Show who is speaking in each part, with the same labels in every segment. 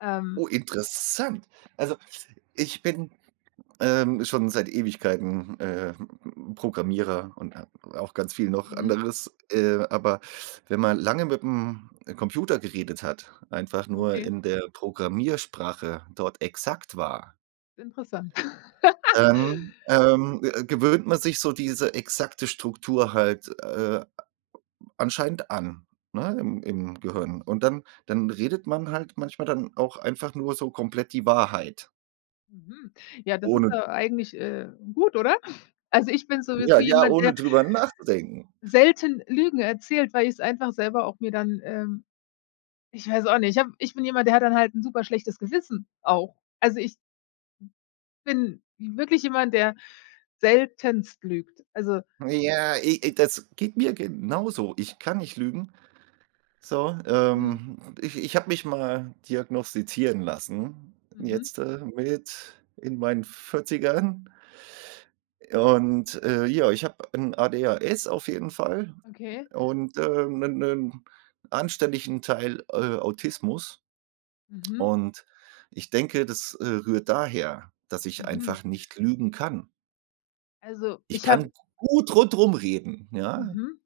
Speaker 1: Ähm.
Speaker 2: Oh, interessant. Also, ich bin, ähm, schon seit Ewigkeiten, äh, P Programmierer und a auch ganz viel noch
Speaker 1: Mhm.
Speaker 2: anderes. Äh, aber wenn man lange mit'm, äh, Computer geredet hat, einfach nur
Speaker 1: Okay.
Speaker 2: in der Programmiersprache dort exakt war
Speaker 1: Interessant.
Speaker 2: dann, ähm, g gewöhnt man sich so diese exakte Struktur halt, äh, a a anscheinend an, ne, im im Gehirn. Und dann dann redet man halt manchmal dann auch einfach nur so komplett die Wahrheit.
Speaker 1: Mhm. Ja, das ist,
Speaker 2: Ohne
Speaker 1: äh, eigentlich, äh, gut, oder? Also, ich bin sowieso
Speaker 2: ja, ja,
Speaker 1: jemand,
Speaker 2: ohne
Speaker 1: der
Speaker 2: drüber nachzudenken.
Speaker 1: selten Lügen erzählt, weil ich's einfach selber auch mir dann ähm, ich weiß auch nicht. Ich habe ich bin jemand, der hat dann halt 'n super schlechtes Gewissen auch. Also, ich bin wirklich jemand, der seltenst lügt. Also
Speaker 2: Ja, i i das geht mir genauso. Ich kann nicht lügen. So,
Speaker 1: Mhm.
Speaker 2: ähm, ich ich habe mich mal diagnostizieren lassen
Speaker 1: Mhm.
Speaker 2: jetzt, äh, mit in meinen 40ern. Und, äh, ja, ich habe ein ADHS auf jeden Fall
Speaker 1: Okay.
Speaker 2: und, äh, 'nen 'nen anständigen Teil, äh, Autismus.
Speaker 1: Mhm.
Speaker 2: Und ich denke, das, äh, rührt daher, dass ich
Speaker 1: Mhm.
Speaker 2: einfach nicht lügen kann.
Speaker 1: Also,
Speaker 2: Ich
Speaker 1: ich habe
Speaker 2: kann gut rundrum reden, ja.
Speaker 1: Mhm.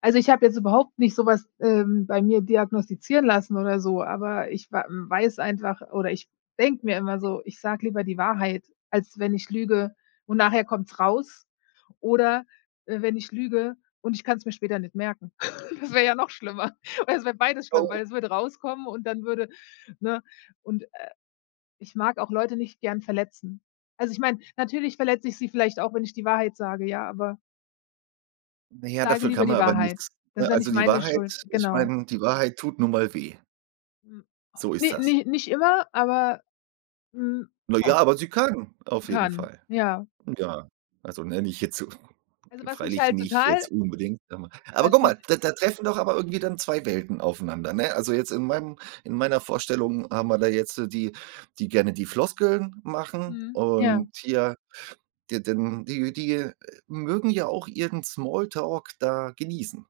Speaker 1: Also, ich habe jetzt überhaupt nicht so was, ähm, bei mir diagnostizieren lassen oder so, aber ich wa weiß einfach oder ich denke mir immer so, ich sage lieber die Wahrheit, als wenn ich lüge und nachher kommt's raus. Oder, äh, wenn ich lüge und ich kann's mir später nicht merken. Das wäre ja noch schlimmer. Oder es wäre beides schlimm, weil
Speaker 2: Oh.
Speaker 1: es würde rauskommen und dann würde ne? Und, äh, ich mag auch Leute nicht gern verletzen. Also, ich meine, natürlich verletze ich sie vielleicht auch, wenn ich die Wahrheit sage, ja, aber ich
Speaker 2: Naja,
Speaker 1: sage
Speaker 2: dafür
Speaker 1: lieber
Speaker 2: kann man
Speaker 1: die
Speaker 2: aber
Speaker 1: Wahrheit.
Speaker 2: nichts,
Speaker 1: Das ist
Speaker 2: ne?
Speaker 1: ja
Speaker 2: Also,
Speaker 1: nicht
Speaker 2: die
Speaker 1: meine Schuld.
Speaker 2: Wahrheit ich
Speaker 1: Genau.
Speaker 2: meine, die Wahrheit tut nun mal weh.
Speaker 1: Mhm.
Speaker 2: So ist
Speaker 1: Ne,
Speaker 2: das.
Speaker 1: ni nicht immer, aber, hm,
Speaker 2: Na ja,
Speaker 1: oft.
Speaker 2: aber sie können auf jeden
Speaker 1: Kann,
Speaker 2: Fall.
Speaker 1: ja.
Speaker 2: Ja, also, ne, nicht jetzt so
Speaker 1: Also was mich
Speaker 2: Freilich
Speaker 1: halt
Speaker 2: nicht
Speaker 1: total
Speaker 2: jetzt unbedingt. [unintelligible] Aber
Speaker 1: was
Speaker 2: guck
Speaker 1: mich
Speaker 2: mal, da da treffen doch aber irgendwie dann 2 Welten aufeinander, ne? Also, jetzt in meinem in meiner Vorstellung haben wir da jetzt die, die gerne die Floskeln machen
Speaker 1: Mhm, ja.
Speaker 2: und hier d denn die die mögen ja auch ihren Small Talk da genießen.